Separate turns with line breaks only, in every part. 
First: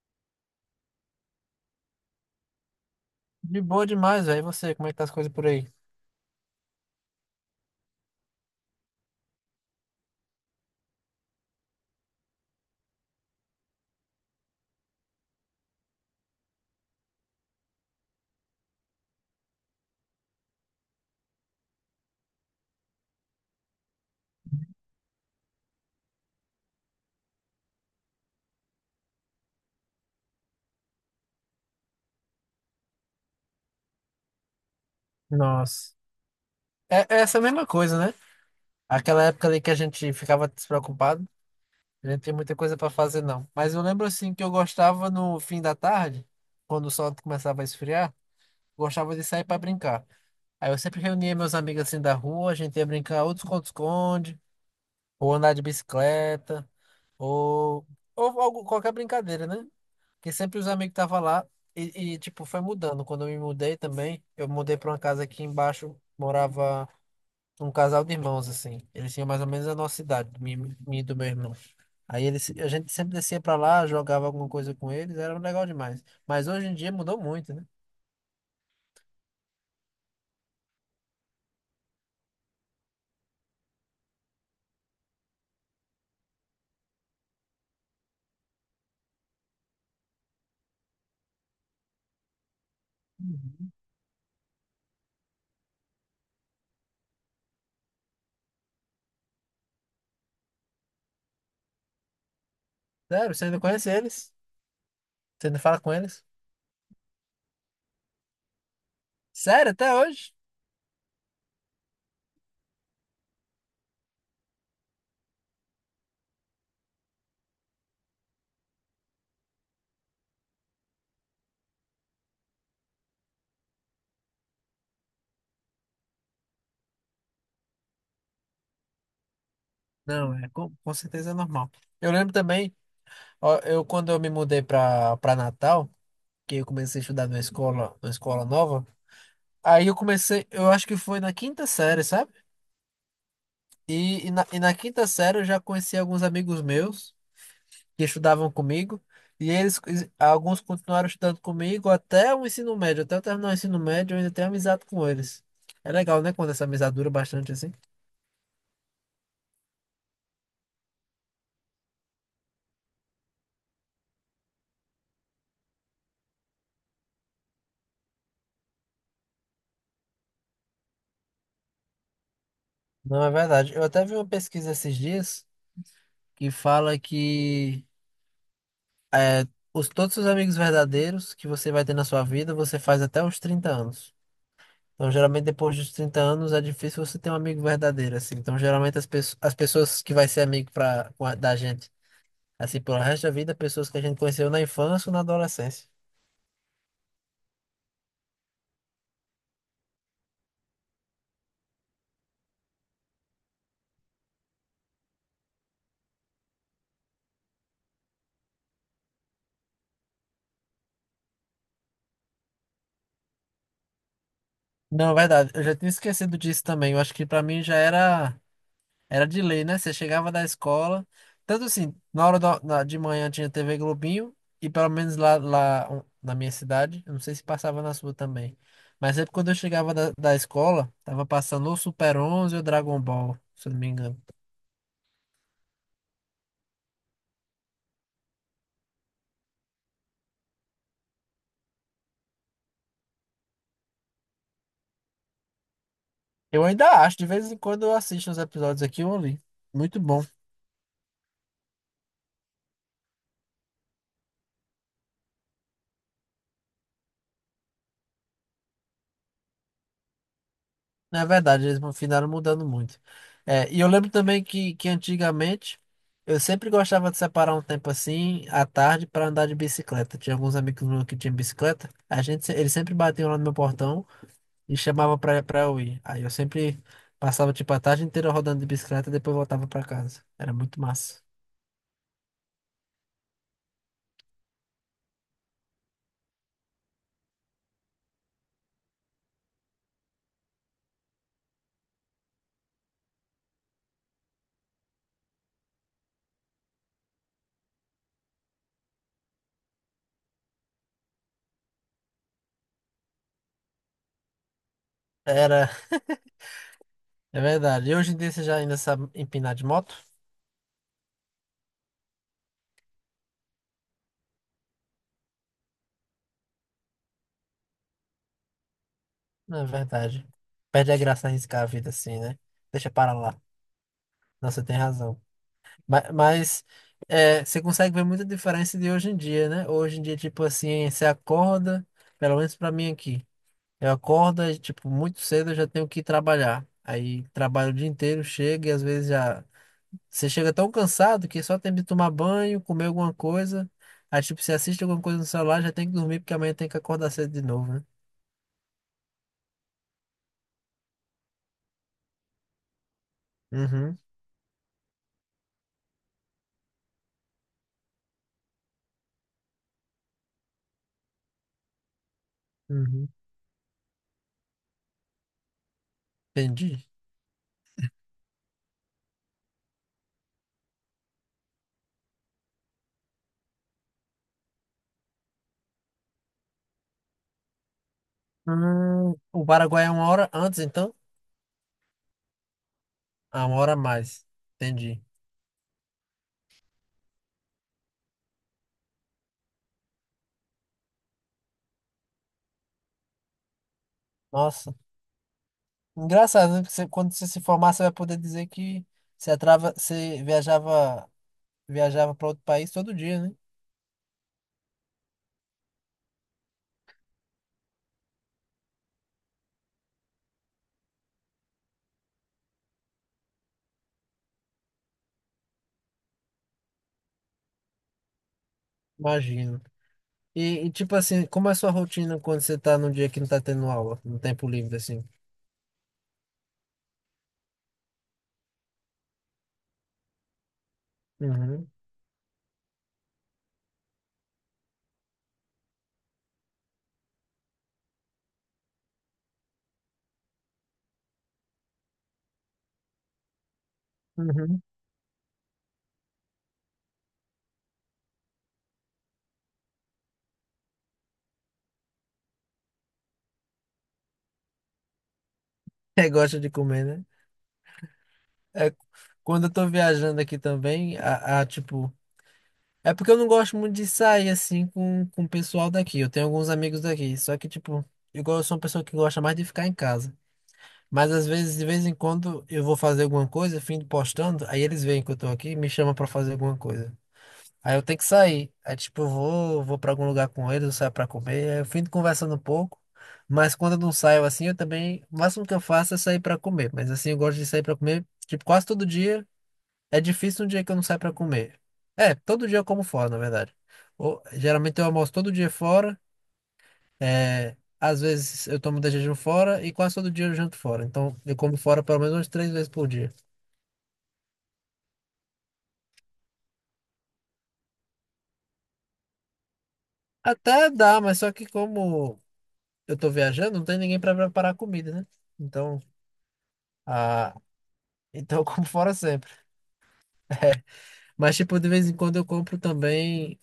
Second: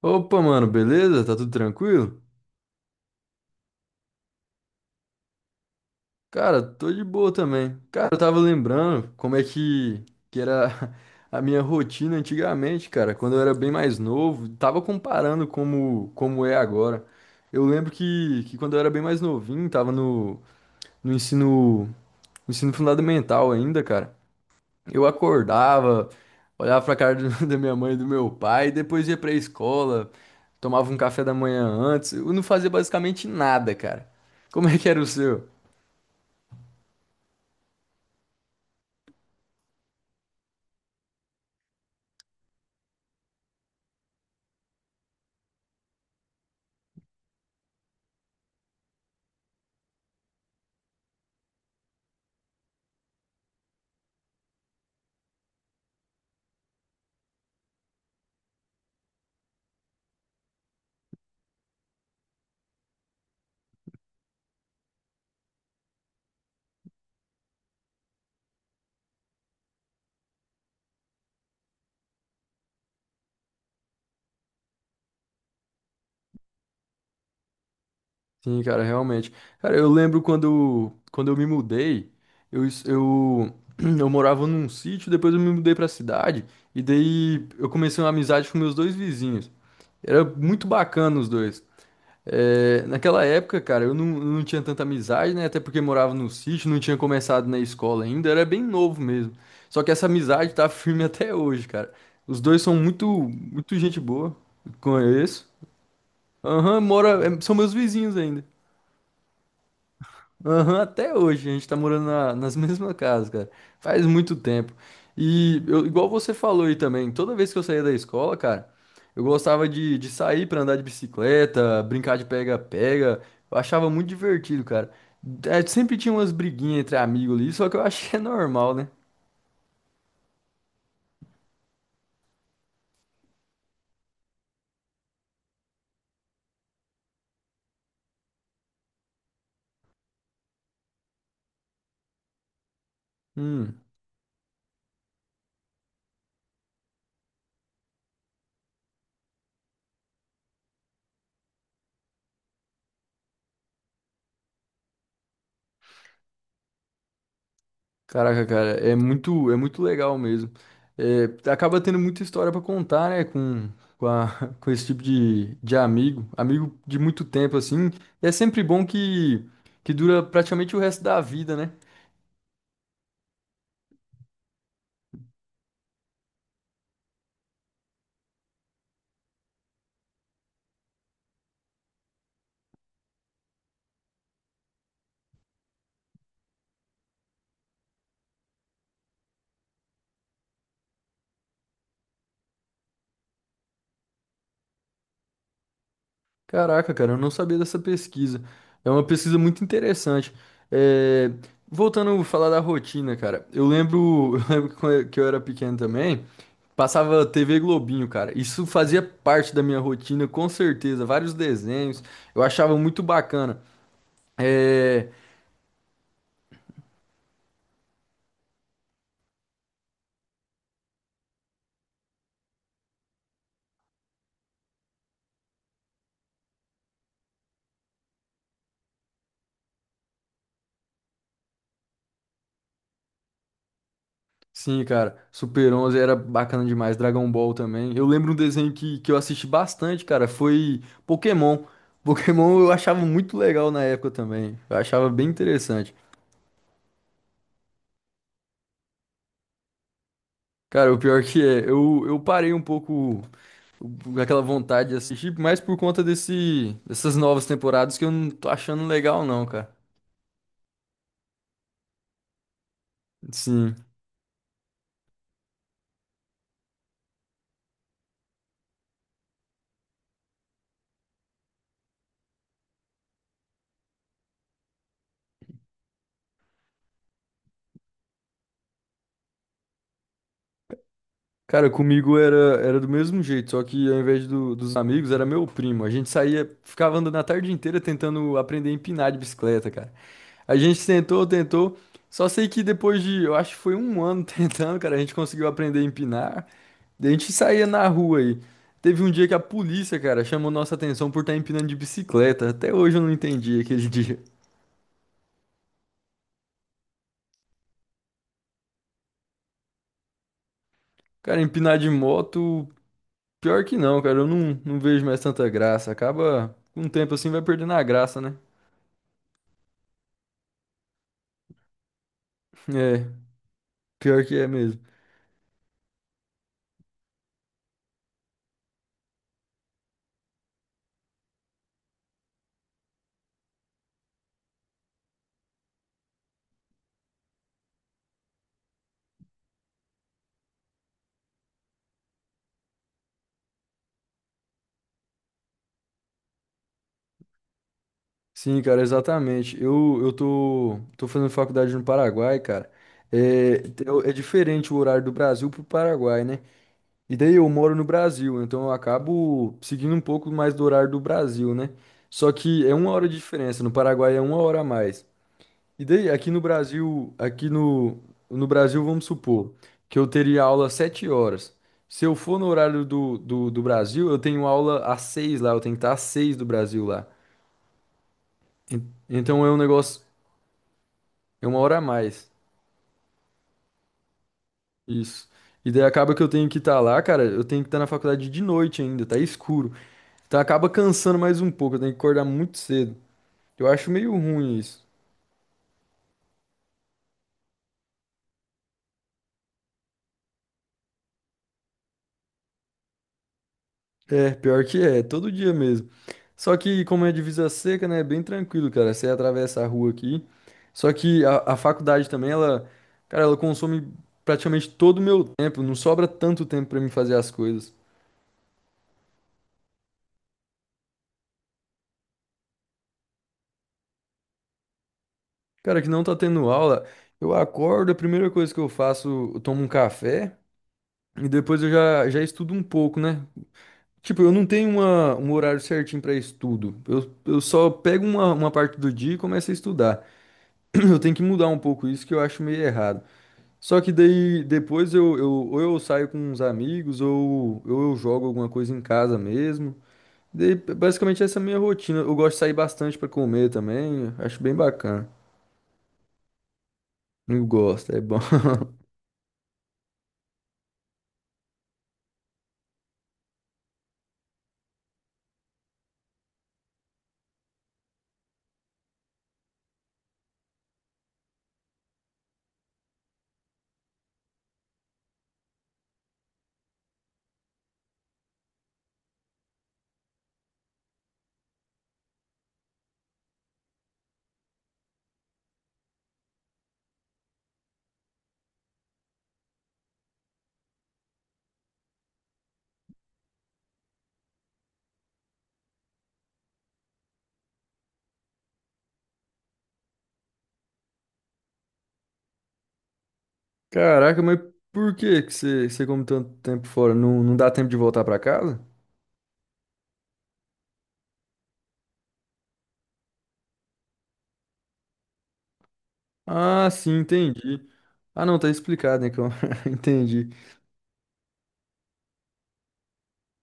Opa, mano, beleza? Tá tudo tranquilo?
De boa demais, velho. E você, como é que tá as coisas por aí?
Cara, tô de boa também. Cara, eu tava lembrando como é que, era a minha rotina antigamente, cara, quando eu era bem mais novo. Tava comparando como, é agora. Eu lembro que quando eu era bem mais novinho, tava no, ensino fundamental ainda, cara. Eu acordava, olhava pra cara da minha mãe e do meu pai, depois ia pra escola, tomava um café da manhã antes. Eu não fazia basicamente nada, cara. Como é que era o seu?
Nossa. É essa mesma coisa, né? Aquela época ali que a gente ficava despreocupado, a gente não tinha muita coisa pra fazer, não. Mas eu lembro assim que eu gostava no fim da tarde, quando o sol começava a esfriar, gostava de sair pra brincar. Aí eu sempre reunia meus amigos assim da rua, a gente ia brincar ou de esconde-esconde, ou andar de bicicleta, ou, qualquer brincadeira, né? E sempre os amigos estavam lá e, tipo, foi mudando. Quando eu me mudei também, eu mudei para uma casa aqui embaixo, morava um casal de irmãos, assim. Eles tinham mais ou menos a nossa idade, minha e do meu irmão. Aí eles, a gente sempre descia para lá, jogava alguma coisa com eles, era legal demais. Mas hoje em dia mudou muito, né?
Sim, cara, realmente. Cara, eu lembro quando, eu me mudei, eu, es- eu, eu morava num sítio, depois eu me mudei pra cidade, e daí eu comecei uma amizade com meus dois vizinhos. Era muito bacana os dois. É, naquela época,
Uhum.
cara, eu não tinha tanta amizade, né? Até porque morava no sítio, não tinha começado na escola ainda, era bem novo mesmo. Só que essa amizade tá firme até hoje, cara. Os dois são muito,
Sério, você ainda
muito
conhece
gente
eles?
boa,
Você
conheço.
ainda fala com eles?
Aham, mora, é, são meus vizinhos ainda.
Sério, até hoje?
Aham, até hoje a gente tá morando nas mesmas casas, cara. Faz muito tempo. E eu- igual você falou aí também, toda vez que eu saía da escola, cara, eu gostava de, sair pra andar de bicicleta, brincar de pega-pega. Eu achava muito divertido, cara. É, sempre tinha umas briguinhas entre amigos ali, só que eu acho que é normal, né?
Não, é com certeza é normal. Eu lembro também, ó, eu quando eu me mudei para Natal, que eu comecei a estudar numa escola nova. Aí eu comecei, eu acho que foi na quinta série, sabe?
Hum.
E na quinta série eu já conheci alguns amigos meus que estudavam comigo. E eles, alguns continuaram estudando comigo até o ensino médio. Até eu terminar o ensino médio, eu ainda tenho amizade com eles. É legal, né? Quando essa amizade dura bastante assim.
Caraca, cara, é muito legal mesmo. É, acaba tendo muita história pra contar, né, com, a- com esse tipo de, amigo de muito tempo, assim. E é sempre bom que dura praticamente o resto da vida, né?
Não, é verdade. Eu até vi uma pesquisa esses dias que fala que é, os, todos os amigos verdadeiros que você vai ter na sua vida, você faz até os 30 anos. Então, geralmente, depois dos 30 anos, é difícil você ter um amigo verdadeiro, assim. Então, geralmente, as pessoas que vai ser amigo pra, da gente, assim, pelo resto da vida, pessoas que a gente conheceu na infância ou na adolescência.
Caraca, cara, eu não sabia dessa pesquisa. É uma pesquisa muito interessante. É, voltando a falar da rotina, cara, eu lembro, eu lembro que quando eu era pequeno também, passava TV Globinho, cara. Isso fazia parte da minha rotina, com certeza. Vários desenhos, eu achava muito bacana. É,
Não, é verdade. Eu já tinha esquecido disso também. Eu acho que pra mim já era de lei, né? Você chegava da escola, tanto assim, na hora da- na- de manhã tinha TV Globinho, e pelo menos lá, lá um, na minha cidade, eu não sei se passava na sua também, mas sempre quando eu chegava da escola, tava passando ou Super 11 ou Dragon Ball, se eu não me engano.
sim, cara, Super 11 era bacana demais, Dragon Ball também. Eu lembro um desenho que, eu assisti bastante, cara, foi Pokémon. Pokémon eu achava muito legal na época também. Eu achava bem interessante.
Eu ainda acho, de vez em quando eu assisto os episódios aqui, eu ouvi. Muito bom.
Cara, o pior que é, eu parei um pouco aquela vontade de assistir, mais por conta dessas novas temporadas que eu não tô achando legal, não, cara.
Na verdade, eles finalizaram mudando muito. É,
Sim.
e eu lembro também que antigamente eu sempre gostava de separar um tempo assim, à tarde, para andar de bicicleta. Tinha alguns amigos meus que tinham bicicleta, a gente, se- eles sempre batiam lá no meu portão e chamavam pra eu ir. Aí eu sempre passava tipo a tarde inteira rodando de bicicleta e depois voltava pra casa. Era muito massa.
Cara, comigo era do mesmo jeito, só que ao invés dos amigos, era meu primo. A gente saía, ficava andando a tarde inteira tentando aprender a empinar de bicicleta, cara. A gente tentou, tentou, só sei que depois de, eu acho que foi um ano tentando, cara, a gente conseguiu aprender a empinar. Daí a gente saía na rua aí. Teve um dia que a polícia, cara, chamou nossa atenção por estar empinando de bicicleta. Até hoje eu não entendi aquele dia.
Era, é verdade. E hoje em dia você já ainda sabe empinar de moto?
Cara, empinar de moto, pior que não, cara, eu não, vejo mais tanta graça. Acaba, com o tempo assim, vai perdendo a graça, né?
É verdade. Perde a graça arriscar a vida assim, né? Deixa
É,
para lá.
pior que é
Nossa, tem
mesmo.
razão. Mas é, você consegue ver muita diferença de hoje em dia, né? Hoje em dia, tipo assim, você acorda, pelo menos para mim aqui. Eu acordo, e, tipo, muito cedo eu já tenho que ir trabalhar. Aí trabalho o dia inteiro, chega e às vezes já. Você chega tão cansado que só tem de tomar banho, comer alguma coisa. Aí, tipo, você assiste alguma coisa no celular, já tem que dormir porque amanhã tem que acordar cedo de novo, né?
Sim, cara, exatamente. Eu tô fazendo faculdade no Paraguai, cara. É,
Uhum,
é diferente o horário do Brasil pro Paraguai, né? E daí eu moro no Brasil, então eu acabo seguindo um pouco mais do horário do Brasil, né? Só que é uma hora
uhum.
de diferença, no Paraguai é uma hora a mais. E daí, aqui no
Entendi.
Brasil, aqui no, Brasil, vamos supor que eu teria aula às 7 horas. Se eu for no horário do Brasil, eu tenho aula às 6 lá, eu tenho que estar às 6 do Brasil lá. Então
O
é um
Paraguai é
negócio,
uma hora antes, então?
é uma hora a mais.
Ah, uma hora a mais. Entendi.
Isso. E daí acaba que eu tenho que estar lá, cara, eu tenho que estar na faculdade de noite ainda, tá escuro. Então acaba cansando mais um pouco, eu tenho que acordar muito cedo. Eu acho meio ruim
Nossa.
isso.
Engraçado, né? Porque você- quando você se formar, você vai poder dizer que você viajava, viajava para outro país todo dia, né?
É, pior que é, todo dia mesmo. Só que como é divisa seca, né, é bem tranquilo, cara, você atravessa a rua aqui. Só que a faculdade também, ela, cara, ela consome praticamente todo o meu tempo, não sobra tanto tempo pra mim fazer as coisas.
Imagino. E tipo assim, como é a sua rotina quando você tá num dia que não tá tendo aula, no tempo livre, assim?
Cara, que não tá tendo aula, eu acordo, a primeira coisa que eu faço, eu tomo um café e
Uhum,
depois eu
uhum.
já, já estudo um pouco, né? Tipo, eu não tenho uma, um horário certinho pra estudo. Eu só pego uma parte do dia e começo a estudar. Eu tenho que mudar um pouco isso que eu acho meio errado. Só que daí depois eu ou eu saio com uns amigos ou, eu jogo alguma coisa em casa mesmo. Daí, basicamente essa é a minha rotina. Eu gosto de sair bastante pra comer também, acho bem bacana.
Você gosta de comer, né?
Eu gosto, é bom.
É, quando eu tô viajando aqui também, tipo. É porque eu não gosto muito de sair assim com o pessoal daqui. Eu tenho alguns amigos daqui. Só que, tipo, igual eu sou uma pessoa que gosta mais de ficar em casa. Mas às vezes, de vez em quando, eu vou fazer alguma coisa, fim de postando, aí eles veem que eu tô aqui e me chamam pra fazer alguma coisa. Aí eu tenho que sair. Aí, tipo, eu vou pra algum lugar com eles, eu saio pra comer. Aí eu fim de conversando um pouco. Mas quando eu não saio assim, eu também. O máximo que eu faço é sair pra comer. Mas assim, eu gosto de sair pra comer, tipo, quase todo dia. É difícil um dia que eu não saio pra comer. É, todo dia eu como fora, na verdade. Ou, geralmente eu almoço todo dia fora. É, às vezes eu tomo jejum fora e quase todo dia eu janto fora. Então eu como fora pelo menos umas 3 vezes por dia.
Caraca, mas por que que você come tanto tempo fora? Não, não dá tempo de voltar pra casa?
Até dá, mas só que como eu tô viajando, não tem ninguém pra preparar comida, né? Então,
Ah, sim,
ah,
entendi. Ah, não,
então eu
tá
como fora
explicado, né? que eu-
sempre.
Entendi.
Mas, tipo, de vez em quando eu compro também.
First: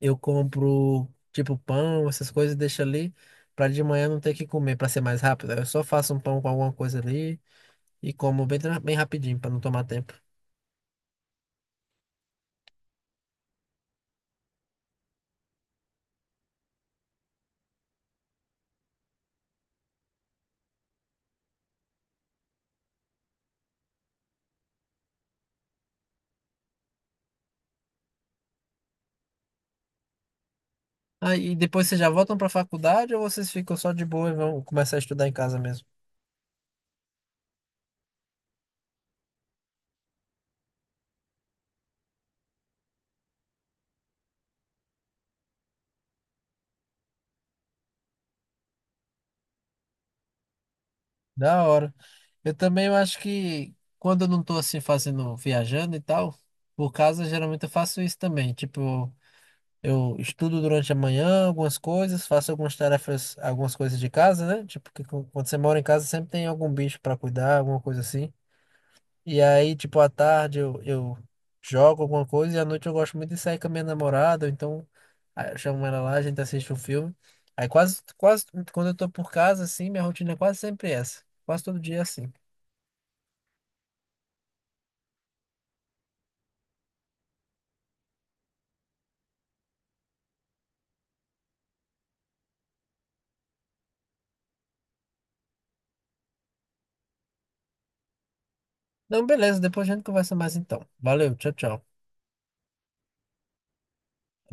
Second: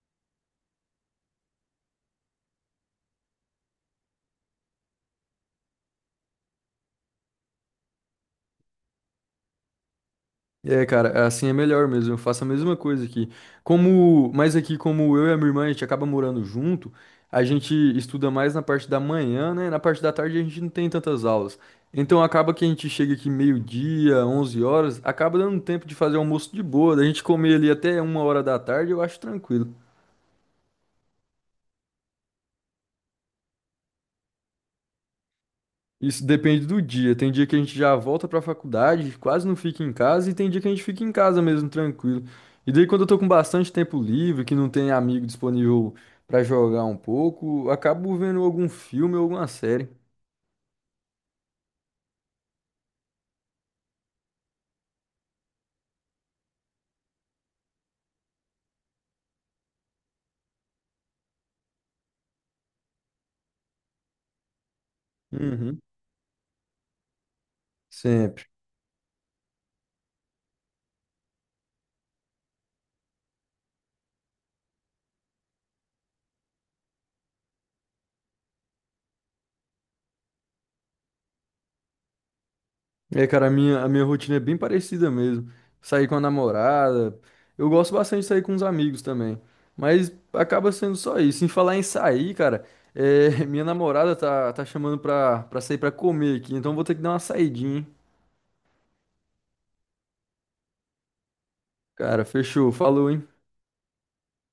Eu compro tipo pão, essas coisas, e deixo ali pra de manhã não ter que comer, pra ser mais rápido. Eu só faço um pão com alguma coisa ali e como bem, bem rapidinho pra não tomar tempo.
É, cara, assim é melhor mesmo. Eu faço a mesma coisa aqui. Como, mas aqui, como eu e a minha irmã, a gente acaba morando junto, a gente estuda mais na parte da manhã, né? Na parte da tarde a gente não tem tantas aulas. Então acaba que a gente chega aqui meio-dia, 11 horas, acaba dando tempo de fazer almoço de boa, da gente comer ali até uma hora da tarde, eu acho tranquilo.
Aí e depois vocês já voltam pra faculdade ou vocês ficam só de boa e vão começar a estudar em casa mesmo?
Isso depende do dia. Tem dia que a gente já volta pra faculdade, quase não fica em casa, e tem dia que a gente fica em casa mesmo, tranquilo. E daí, quando eu tô com bastante tempo livre, que não tem amigo disponível pra jogar um pouco, acabo vendo algum filme ou alguma série.
Da hora. Eu também eu acho que quando eu não tô assim fazendo, viajando e tal, por casa geralmente eu faço isso também. Tipo, eu estudo durante a manhã algumas coisas, faço algumas tarefas, algumas coisas de casa, né? Tipo, quando você mora
Uhum.
em casa sempre tem algum bicho pra cuidar, alguma coisa assim.
Sempre.
E aí, tipo, à tarde eu jogo alguma coisa e à noite eu gosto muito de sair com a minha namorada, ou então aí eu chamo ela lá, a gente assiste um filme. Aí quando eu tô por casa, assim, minha rotina é quase sempre essa. Quase todo dia é assim.
É, cara, a minha rotina é bem parecida mesmo. Sair com a namorada. Eu gosto bastante de sair com os amigos também. Mas acaba sendo só isso. Em falar em sair, cara, é, minha namorada tá, chamando pra sair pra comer aqui. Então vou ter que dar uma saidinha, hein?
Então, beleza, depois a gente conversa mais então. Valeu, tchau, tchau.
Cara, fechou. Falou, hein?